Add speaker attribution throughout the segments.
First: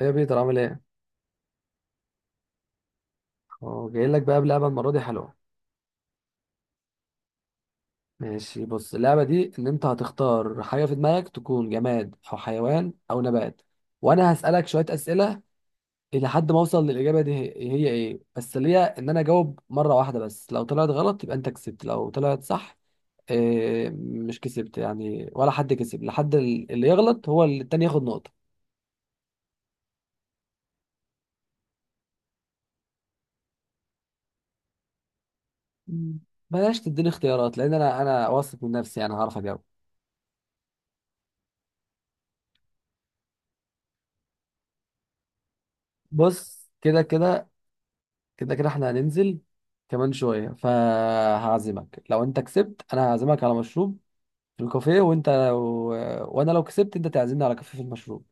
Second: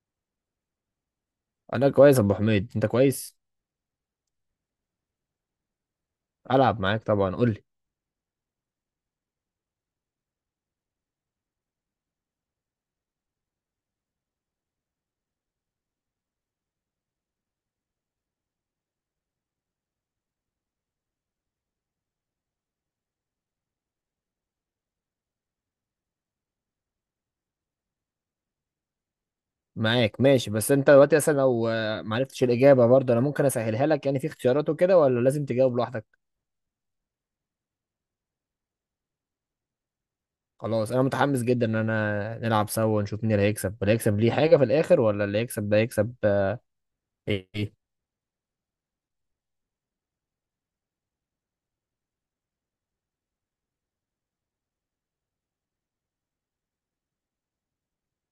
Speaker 1: ايه يا بيتر، عامل ايه؟
Speaker 2: انا كويس يا ابو حميد. انت كويس؟
Speaker 1: اه، جاي لك بقى بلعبه، المره دي حلوه.
Speaker 2: العب معاك طبعا، قول لي.
Speaker 1: ماشي، بص، اللعبه دي ان انت هتختار حاجه في دماغك، تكون جماد او حيوان او نبات، وانا هسالك شويه اسئله الى حد ما اوصل للاجابه. دي هي ايه، بس اللي هي ان انا اجاوب مره واحده بس، لو طلعت غلط يبقى انت كسبت، لو طلعت صح إيه، مش كسبت يعني، ولا حد كسب، لحد اللي يغلط هو اللي التاني ياخد نقطه.
Speaker 2: معاك، ماشي. بس انت دلوقتي اصلا لو ما عرفتش الاجابه برضه انا ممكن اسهلها لك، يعني في اختيارات وكده، ولا لازم تجاوب
Speaker 1: مم.
Speaker 2: لوحدك؟
Speaker 1: بلاش تديني اختيارات، لان انا واثق من نفسي، يعني هعرف اجاوب.
Speaker 2: خلاص انا متحمس جدا ان انا نلعب سوا ونشوف مين اللي هيكسب. اللي هيكسب ليه حاجه في الاخر، ولا اللي هيكسب ده يكسب
Speaker 1: بص كده كده.
Speaker 2: ايه؟
Speaker 1: كده كده احنا هننزل كمان شوية، فهعزمك لو انت كسبت، انا هعزمك على مشروب في الكافيه، وانت. وانا لو كسبت، انت تعزمني على كافيه في المشروب.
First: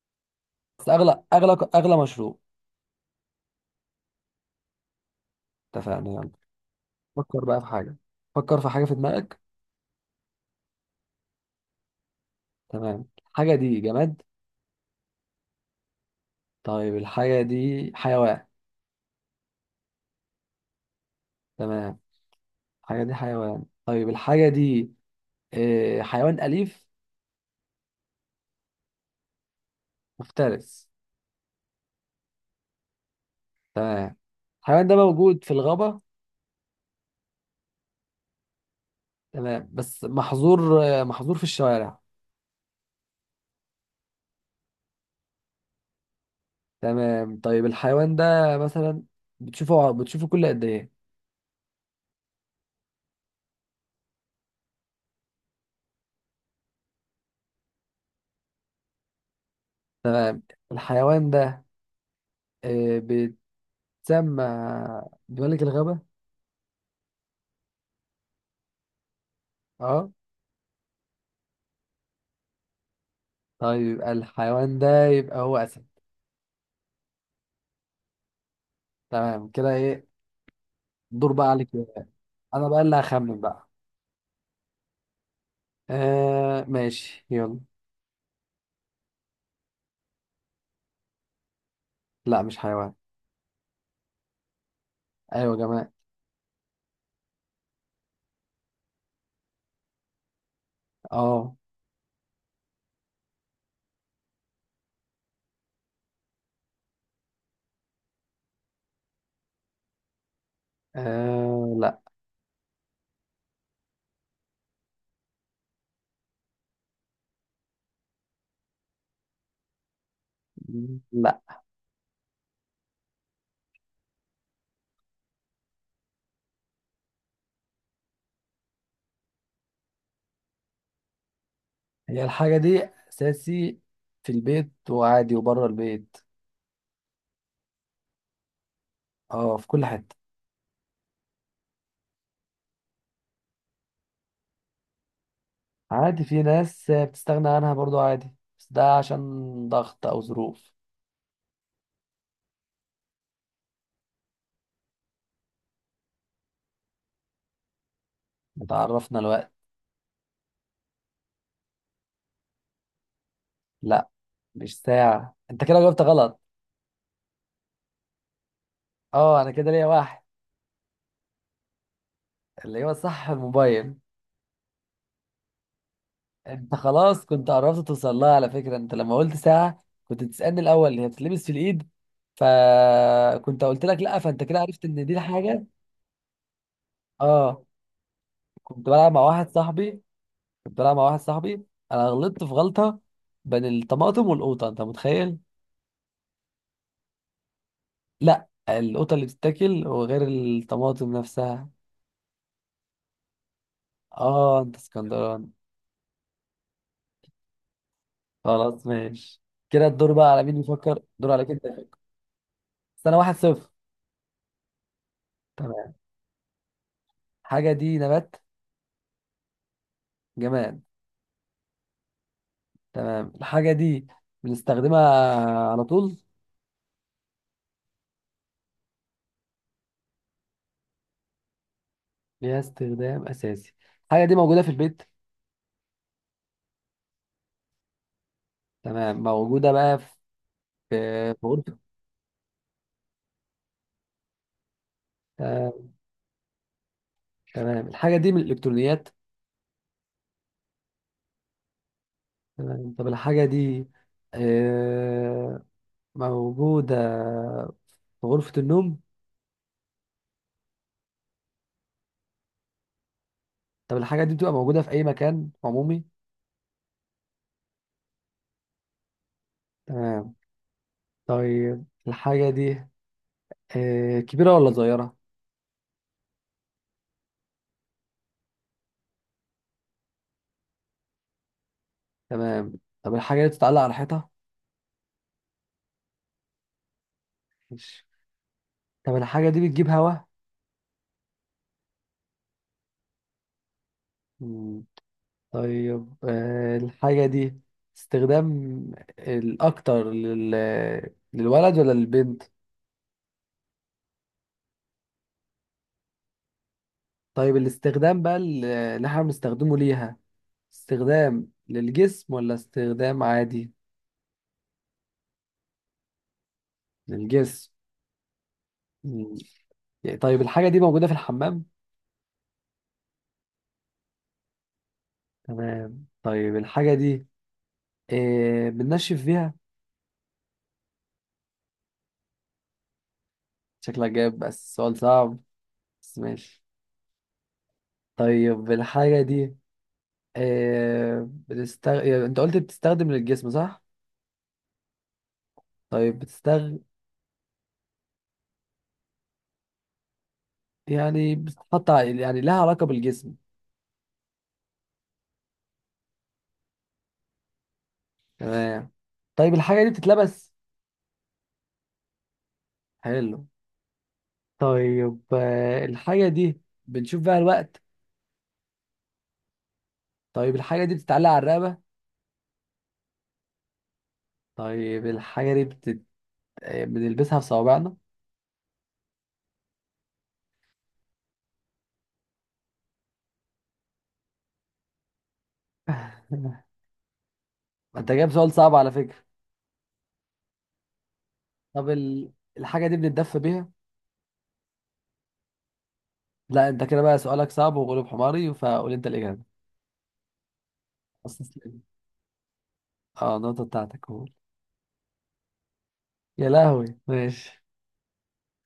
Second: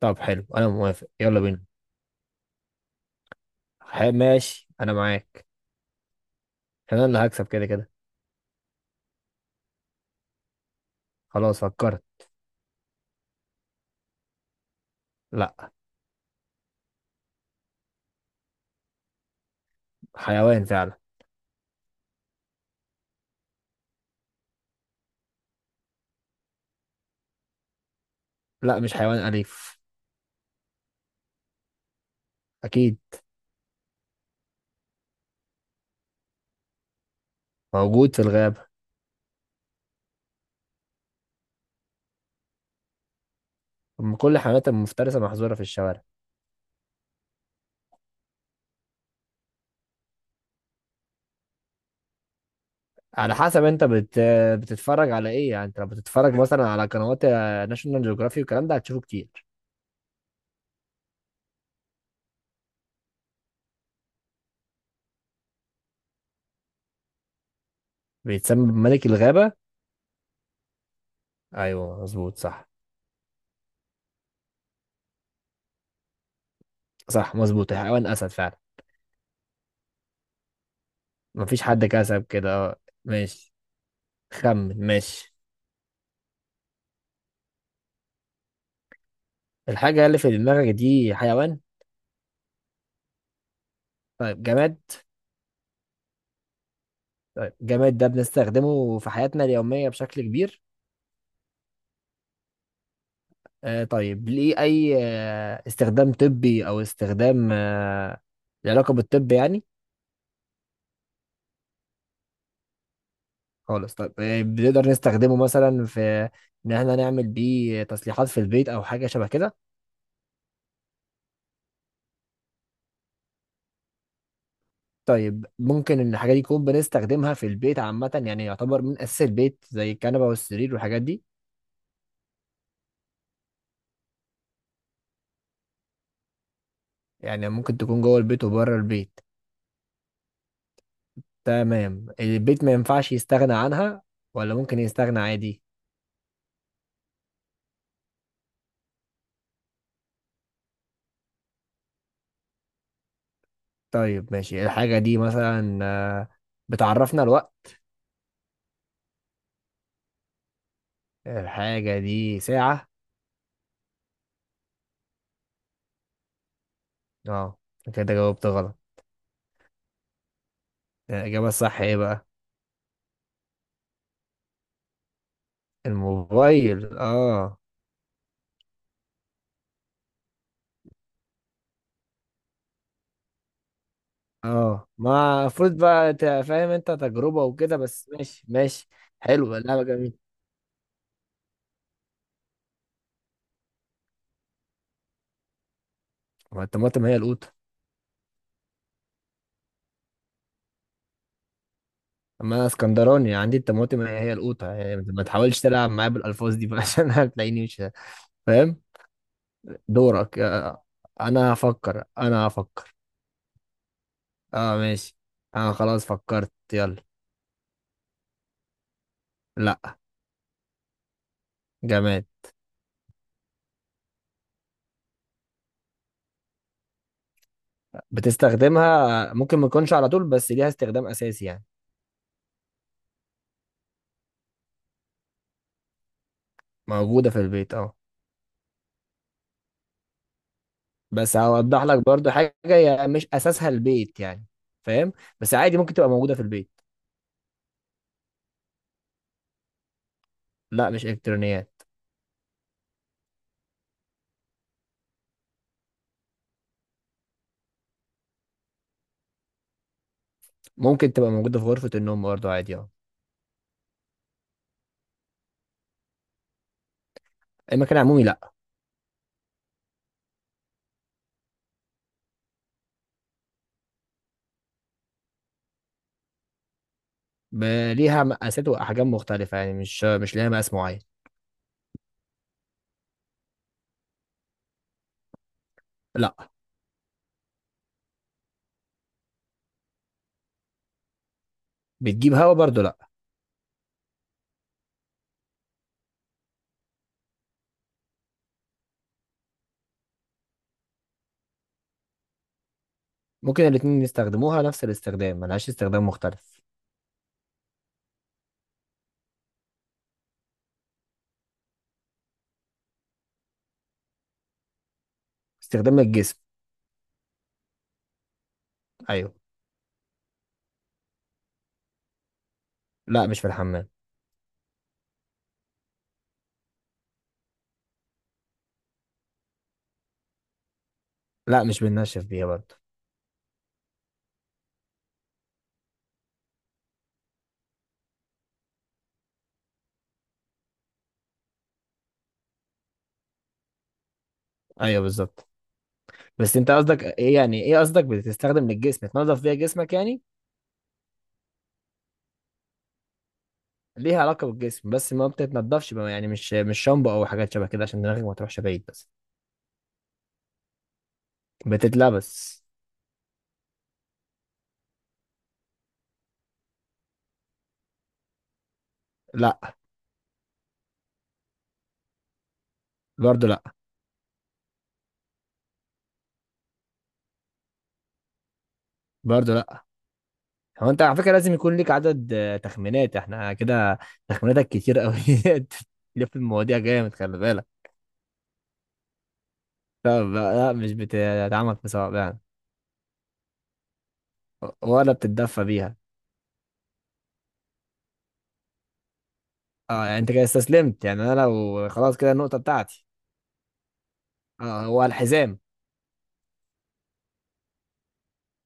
Speaker 2: طب حلو، انا
Speaker 1: بس
Speaker 2: موافق،
Speaker 1: اغلى
Speaker 2: يلا
Speaker 1: اغلى
Speaker 2: بينا.
Speaker 1: اغلى مشروب.
Speaker 2: ماشي، انا معاك.
Speaker 1: اتفقنا، يلا.
Speaker 2: عشان انا اللي
Speaker 1: فكر
Speaker 2: هكسب
Speaker 1: بقى في
Speaker 2: كده كده.
Speaker 1: حاجة. فكر في حاجة في دماغك.
Speaker 2: خلاص فكرت.
Speaker 1: تمام، الحاجة دي جماد؟
Speaker 2: لا.
Speaker 1: طيب الحاجة دي حيوان؟
Speaker 2: حيوان فعلا.
Speaker 1: تمام، الحاجة دي حيوان. طيب الحاجة دي اه، حيوان أليف؟
Speaker 2: لا، مش حيوان اليف.
Speaker 1: مفترس.
Speaker 2: اكيد.
Speaker 1: تمام، الحيوان ده موجود في الغابة.
Speaker 2: موجود في الغابه.
Speaker 1: تمام، بس محظور في الشوارع.
Speaker 2: أم، كل الحيوانات المفترسه محظوره في الشوارع.
Speaker 1: تمام، طيب الحيوان ده مثلا بتشوفه كل قد ايه؟
Speaker 2: على حسب، بتتفرج على ايه يعني؟ انت لو بتتفرج مثلا على قنوات ناشونال جيوغرافي والكلام ده هتشوفه كتير.
Speaker 1: تمام، الحيوان ده بيتسمى بملك الغابة.
Speaker 2: بيتسمى بملك الغابة.
Speaker 1: اه،
Speaker 2: ايوه، مظبوط، صح.
Speaker 1: طيب الحيوان ده يبقى هو أسد.
Speaker 2: صح، مظبوط، حيوان اسد فعلا.
Speaker 1: تمام، كده ايه، دور بقى
Speaker 2: مفيش
Speaker 1: عليك
Speaker 2: حد
Speaker 1: يلا.
Speaker 2: كسب كده،
Speaker 1: انا
Speaker 2: اه.
Speaker 1: بقى اللي هخمن
Speaker 2: ماشي،
Speaker 1: بقى.
Speaker 2: خمن، ماشي.
Speaker 1: آه ماشي، يلا.
Speaker 2: الحاجة اللي في دماغك دي حيوان؟
Speaker 1: لا، مش حيوان.
Speaker 2: طيب، جماد.
Speaker 1: ايوه يا جماعة.
Speaker 2: طيب، جماد ده بنستخدمه في حياتنا اليومية بشكل كبير؟
Speaker 1: اه.
Speaker 2: آه، طيب ليه اي استخدام طبي، او استخدام له علاقة بالطب يعني؟
Speaker 1: لا.
Speaker 2: خالص. طيب بنقدر نستخدمه مثلا في ان احنا نعمل بيه تصليحات في البيت او حاجه شبه كده؟
Speaker 1: لا.
Speaker 2: طيب ممكن ان الحاجه دي نكون بنستخدمها في البيت عامه، يعني يعتبر من اساس البيت زي الكنبه والسرير والحاجات دي؟
Speaker 1: هي الحاجة دي اساسي في البيت وعادي وبره البيت.
Speaker 2: يعني ممكن تكون جوه البيت وبره البيت.
Speaker 1: اه، في كل حتة.
Speaker 2: تمام. البيت ما ينفعش يستغنى عنها، ولا ممكن يستغنى عادي؟
Speaker 1: عادي، في ناس بتستغنى عنها برضو عادي، بس ده عشان ضغط او ظروف.
Speaker 2: طيب ماشي. الحاجه دي مثلا بتعرفنا الوقت؟
Speaker 1: تعرفنا الوقت.
Speaker 2: الحاجه دي ساعه.
Speaker 1: لا، مش ساعة، انت كده جاوبت غلط.
Speaker 2: اه، كده جاوبت غلط.
Speaker 1: اه، انا كده ليا واحد.
Speaker 2: الاجابه الصح ايه بقى؟
Speaker 1: اللي هو صح، الموبايل. انت
Speaker 2: الموبايل؟
Speaker 1: خلاص كنت
Speaker 2: اه.
Speaker 1: قربت توصل لها، على فكرة، انت لما قلت ساعة كنت تسألني الاول هي بتتلبس في الايد، فكنت قلت لك لا، فانت كده عرفت
Speaker 2: اه،
Speaker 1: ان دي
Speaker 2: ما
Speaker 1: الحاجة.
Speaker 2: المفروض بقى فاهم؟ انت تجربة
Speaker 1: اه.
Speaker 2: وكده، بس ماشي
Speaker 1: كنت
Speaker 2: ماشي.
Speaker 1: بلعب مع واحد
Speaker 2: حلو، لعبة
Speaker 1: صاحبي.
Speaker 2: جميلة.
Speaker 1: كنت بلعب مع واحد صاحبي، انا غلطت في غلطة بين الطماطم والقوطة، انت متخيل؟
Speaker 2: ما الطماطم هي القوطة.
Speaker 1: لا، القطة اللي بتتاكل، وغير الطماطم نفسها.
Speaker 2: ما اسكندراني، عندي الطماطم هي هي
Speaker 1: اه،
Speaker 2: القوطة،
Speaker 1: انت
Speaker 2: يعني ما
Speaker 1: اسكندراني،
Speaker 2: تحاولش تلعب معايا بالألفاظ دي بقى عشان هتلاقيني مش فاهم.
Speaker 1: خلاص ماشي. كده الدور بقى
Speaker 2: دورك
Speaker 1: على مين
Speaker 2: يا-
Speaker 1: بيفكر، دور عليك
Speaker 2: انا
Speaker 1: انت يفكر.
Speaker 2: هفكر، انا هفكر.
Speaker 1: سنة واحد صفر.
Speaker 2: اه ماشي، انا
Speaker 1: تمام،
Speaker 2: خلاص فكرت، يلا.
Speaker 1: الحاجة دي نبات؟
Speaker 2: لا.
Speaker 1: جماد.
Speaker 2: جماد.
Speaker 1: تمام، الحاجة دي بنستخدمها على طول؟
Speaker 2: بتستخدمها، ممكن ما تكونش على طول، بس ليها استخدام اساسي يعني.
Speaker 1: ليها استخدام أساسي. الحاجة دي موجودة في البيت؟
Speaker 2: موجودة في البيت، اه.
Speaker 1: تمام، موجودة بقى في، في
Speaker 2: بس
Speaker 1: غرفة.
Speaker 2: هوضح لك برضو حاجة، هي مش أساسها البيت يعني. فاهم؟ بس
Speaker 1: آه،
Speaker 2: عادي، ممكن تبقى موجودة في البيت.
Speaker 1: تمام، الحاجة دي من الإلكترونيات؟
Speaker 2: لا، مش إلكترونيات.
Speaker 1: تمام، طب الحاجة دي آه، موجودة في غرفة النوم؟
Speaker 2: ممكن تبقى موجودة في غرفة النوم برضو عادي، اه.
Speaker 1: طب الحاجة دي بتبقى موجودة في أي مكان عمومي؟
Speaker 2: المكان العمومي، لا.
Speaker 1: تمام، طيب الحاجة دي كبيرة ولا صغيرة؟
Speaker 2: ب- ليها مقاسات وأحجام مختلفة، يعني مش ليها مقاس معين.
Speaker 1: تمام، طب الحاجة دي بتتعلق على حيطة؟
Speaker 2: لا.
Speaker 1: ماشي. طب الحاجة دي بتجيب هوا؟
Speaker 2: بتجيب هوا برضو، لا.
Speaker 1: مم. طيب الحاجة دي استخدام الأكتر للولد ولا للبنت؟
Speaker 2: ممكن الاتنين يستخدموها نفس الاستخدام، ملهاش استخدام مختلف.
Speaker 1: طيب الاستخدام بقى اللي احنا بنستخدمه ليها، استخدام للجسم ولا استخدام عادي؟
Speaker 2: استخدام الجسم.
Speaker 1: للجسم.
Speaker 2: أيوه.
Speaker 1: مم. يعني طيب الحاجة دي موجودة في الحمام؟
Speaker 2: لا، مش في الحمام.
Speaker 1: تمام، طيب الحاجة دي إيه، بننشف فيها؟
Speaker 2: لا، مش بننشف بيها برضو.
Speaker 1: شكلك جايب بس سؤال صعب، بس ماشي. طيب الحاجة دي إيه، يعني انت قلت بتستخدم للجسم صح؟
Speaker 2: أيوه، بالظبط.
Speaker 1: طيب،
Speaker 2: بس أنت قصدك إيه يعني؟ إيه قصدك بتستخدم للجسم؟ تنظف بيها جسمك يعني؟
Speaker 1: يعني يعني لها علاقة بالجسم.
Speaker 2: ليها علاقة بالجسم، بس ما بتتنضفش بقى، يعني مش شامبو او حاجات شبه كده، عشان دماغك ما تروحش بعيد
Speaker 1: تمام،
Speaker 2: بس.
Speaker 1: طيب الحاجة دي بتتلبس؟
Speaker 2: بتتلبس.
Speaker 1: حلو. طيب الحاجة دي بنشوف بيها الوقت؟
Speaker 2: لا.
Speaker 1: طيب الحاجة دي بتتعلق على الرقبة؟
Speaker 2: برضه لا.
Speaker 1: طيب الحاجة دي بتت... آه، بنلبسها في صوابعنا؟
Speaker 2: برضه لا. هو انت على فكرة لازم يكون ليك عدد تخمينات، احنا كده تخميناتك كتير قوي. تلف المواضيع جامد، خلي بالك.
Speaker 1: انت جايب سؤال صعب على فكرة.
Speaker 2: طب لا، مش بتتعمل في
Speaker 1: طب
Speaker 2: صوابع يعني.
Speaker 1: الحاجة دي بنتدفى بيها؟
Speaker 2: ولا بتتدفى بيها.
Speaker 1: لا، انت كده بقى سؤالك صعب وغلب حماري، فقول انت الإجابة.
Speaker 2: اه، يعني انت كده استسلمت يعني؟ انا
Speaker 1: استسلم،
Speaker 2: لو خلاص كده النقطة بتاعتي.
Speaker 1: اه، النقطة بتاعتك، قول.
Speaker 2: اه. هو الحزام.
Speaker 1: يا لهوي، ماشي.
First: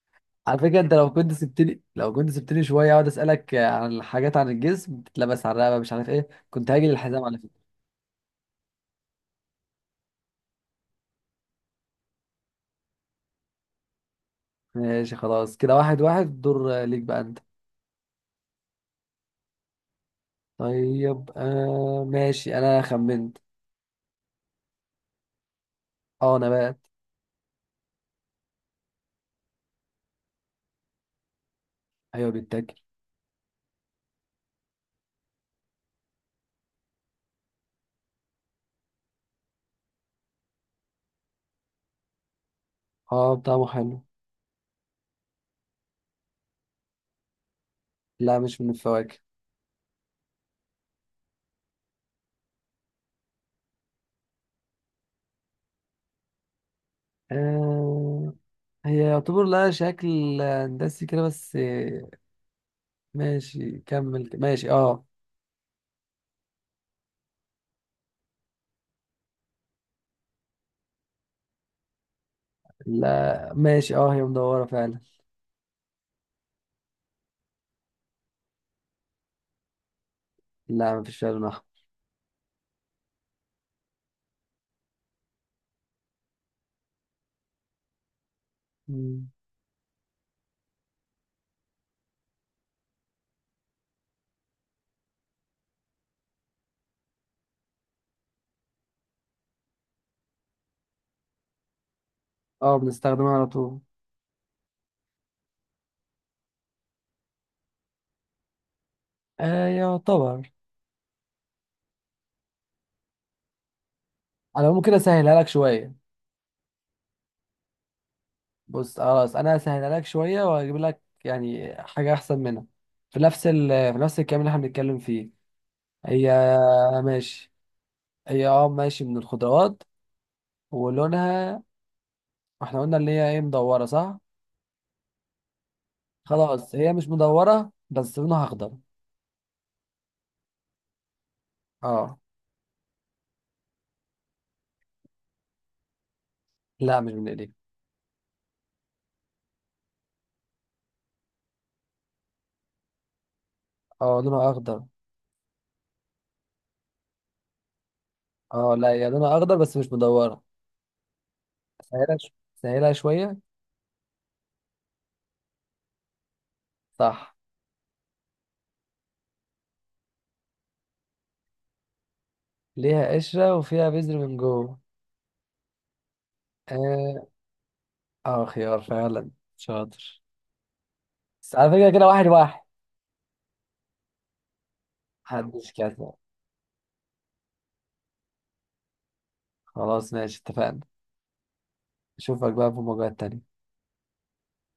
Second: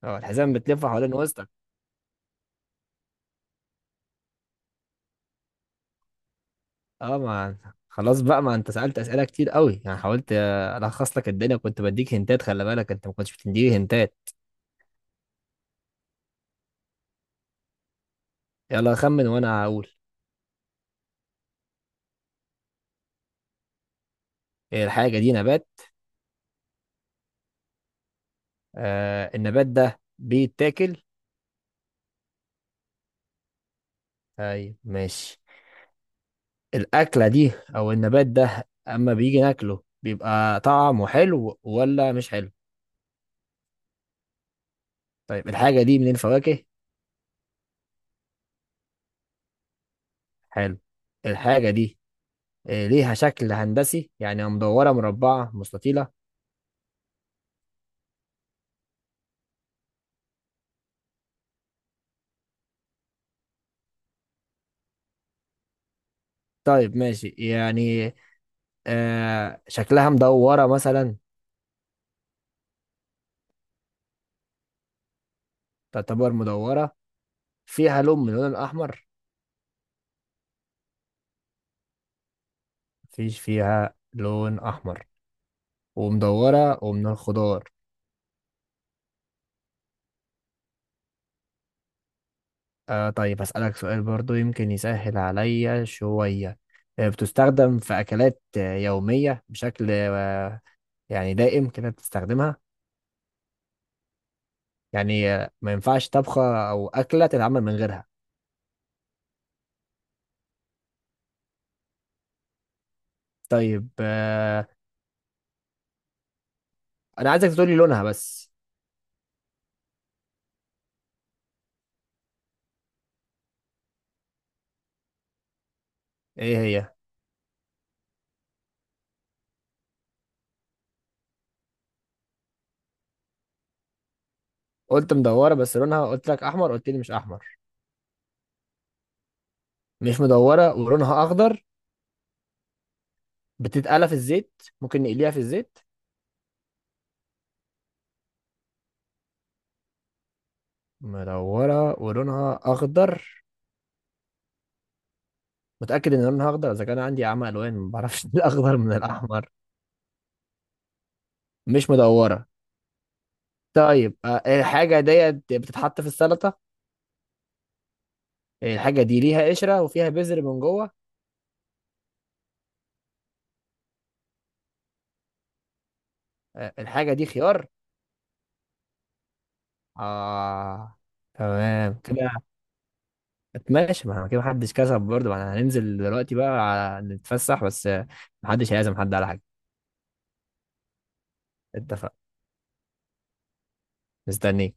Speaker 2: اه، الحزام
Speaker 1: على فكرة،
Speaker 2: بتلفه
Speaker 1: انت لو
Speaker 2: حوالين
Speaker 1: كنت
Speaker 2: وسطك.
Speaker 1: سبتني، شوية اقعد اسألك عن الحاجات، عن الجسم بتتلبس على الرقبة مش عارف ايه، كنت هاجي
Speaker 2: اه.
Speaker 1: للحزام على
Speaker 2: ما
Speaker 1: فكرة.
Speaker 2: خلاص بقى، ما انت سألت أسئلة كتير قوي، يعني حاولت الخص لك الدنيا، كنت بديك هنتات، خلي بالك، انت ما كنتش بتديني هنتات.
Speaker 1: ماشي، خلاص، كده واحد واحد، دور ليك بقى انت.
Speaker 2: يلا خمن وانا هقول.
Speaker 1: طيب ماشي، انا خمنت.
Speaker 2: إيه الحاجة دي؟ نبات؟
Speaker 1: اه، نبات.
Speaker 2: آه، النبات ده بيتاكل؟
Speaker 1: ايوه بيتاكل.
Speaker 2: ايوه ماشي. الأكلة دي او النبات ده اما بيجي ناكله بيبقى طعمه حلو ولا مش حلو؟
Speaker 1: اه، طعمه حلو.
Speaker 2: طيب الحاجة دي من الفواكه؟
Speaker 1: لا، مش من الفواكه.
Speaker 2: حلو. الحاجة دي ليها شكل هندسي يعني، مدورة، مربعة، مستطيلة؟
Speaker 1: آه، هي يعتبر لها شكل هندسي كده بس، ماشي كمل، ماشي اه.
Speaker 2: طيب ماشي يعني. آه، شكلها مدورة مثلا؟
Speaker 1: لا ماشي، اه، هي مدورة فعلا.
Speaker 2: تعتبر مدورة. فيها لون من اللون الأحمر؟
Speaker 1: لا، مفيش فيها لون أحمر.
Speaker 2: مفيش فيها لون أحمر، ومدورة، ومن الخضار.
Speaker 1: مم.
Speaker 2: آه، طيب هسألك سؤال برضو يمكن يسهل عليا شوية. آه، بتستخدم في أكلات يومية بشكل يعني دائم كده بتستخدمها؟
Speaker 1: اه، بنستخدمها على طول.
Speaker 2: يعني ما ينفعش طبخة أو أكلة تتعمل من غيرها؟
Speaker 1: آه، يعتبر.
Speaker 2: طيب آه.
Speaker 1: انا ممكن اسهلها لك شوية.
Speaker 2: أنا عايزك تقولي لونها بس.
Speaker 1: بص، خلاص، انا هسهلها لك شوية واجيب لك يعني حاجة احسن منها، في نفس الكلام اللي احنا بنتكلم فيه.
Speaker 2: إيه
Speaker 1: هي.
Speaker 2: هي؟
Speaker 1: ماشي، هي اه ماشي، من الخضروات، ولونها، احنا قلنا اللي هي ايه، مدورة صح.
Speaker 2: قلت مدورة، بس لونها قلت لك أحمر،
Speaker 1: خلاص،
Speaker 2: قلت
Speaker 1: هي
Speaker 2: لي
Speaker 1: مش
Speaker 2: مش أحمر.
Speaker 1: مدورة بس لونها أخضر.
Speaker 2: مش مدورة ولونها أخضر.
Speaker 1: اه.
Speaker 2: بتتقلى في الزيت؟ ممكن نقليها في الزيت؟
Speaker 1: لا، مش من إيديك.
Speaker 2: مدورة ولونها أخضر؟
Speaker 1: اه، لونها أخضر.
Speaker 2: متأكد إن لونها أخضر؟ إذا كان عندي عمى ألوان ما بعرفش
Speaker 1: اه
Speaker 2: الأخضر
Speaker 1: لا،
Speaker 2: من
Speaker 1: هي لونها
Speaker 2: الأحمر.
Speaker 1: أخضر بس مش مدورة.
Speaker 2: مش مدورة.
Speaker 1: سهلها شوية.
Speaker 2: طيب الحاجة ديت بتتحط في السلطة.
Speaker 1: صح.
Speaker 2: الحاجة دي ليها قشرة وفيها بذر من جوه.
Speaker 1: ليها قشرة وفيها بذر من جوه.
Speaker 2: آه، الحاجة
Speaker 1: اه،
Speaker 2: دي خيار.
Speaker 1: خيار فعلا. شاطر.
Speaker 2: آه.
Speaker 1: بس على فكرة
Speaker 2: تمام
Speaker 1: كده واحد
Speaker 2: كده.
Speaker 1: واحد.
Speaker 2: ماشي، ما كده محدش كسب برضه، ما احنا
Speaker 1: محدش
Speaker 2: هننزل
Speaker 1: كسب.
Speaker 2: دلوقتي بقى نتفسح، بس محدش هيعزم حد على حاجة.
Speaker 1: خلاص ماشي، اتفقنا.
Speaker 2: اتفق.
Speaker 1: أشوفك بقى في مواجهات تانية.
Speaker 2: مستنيك.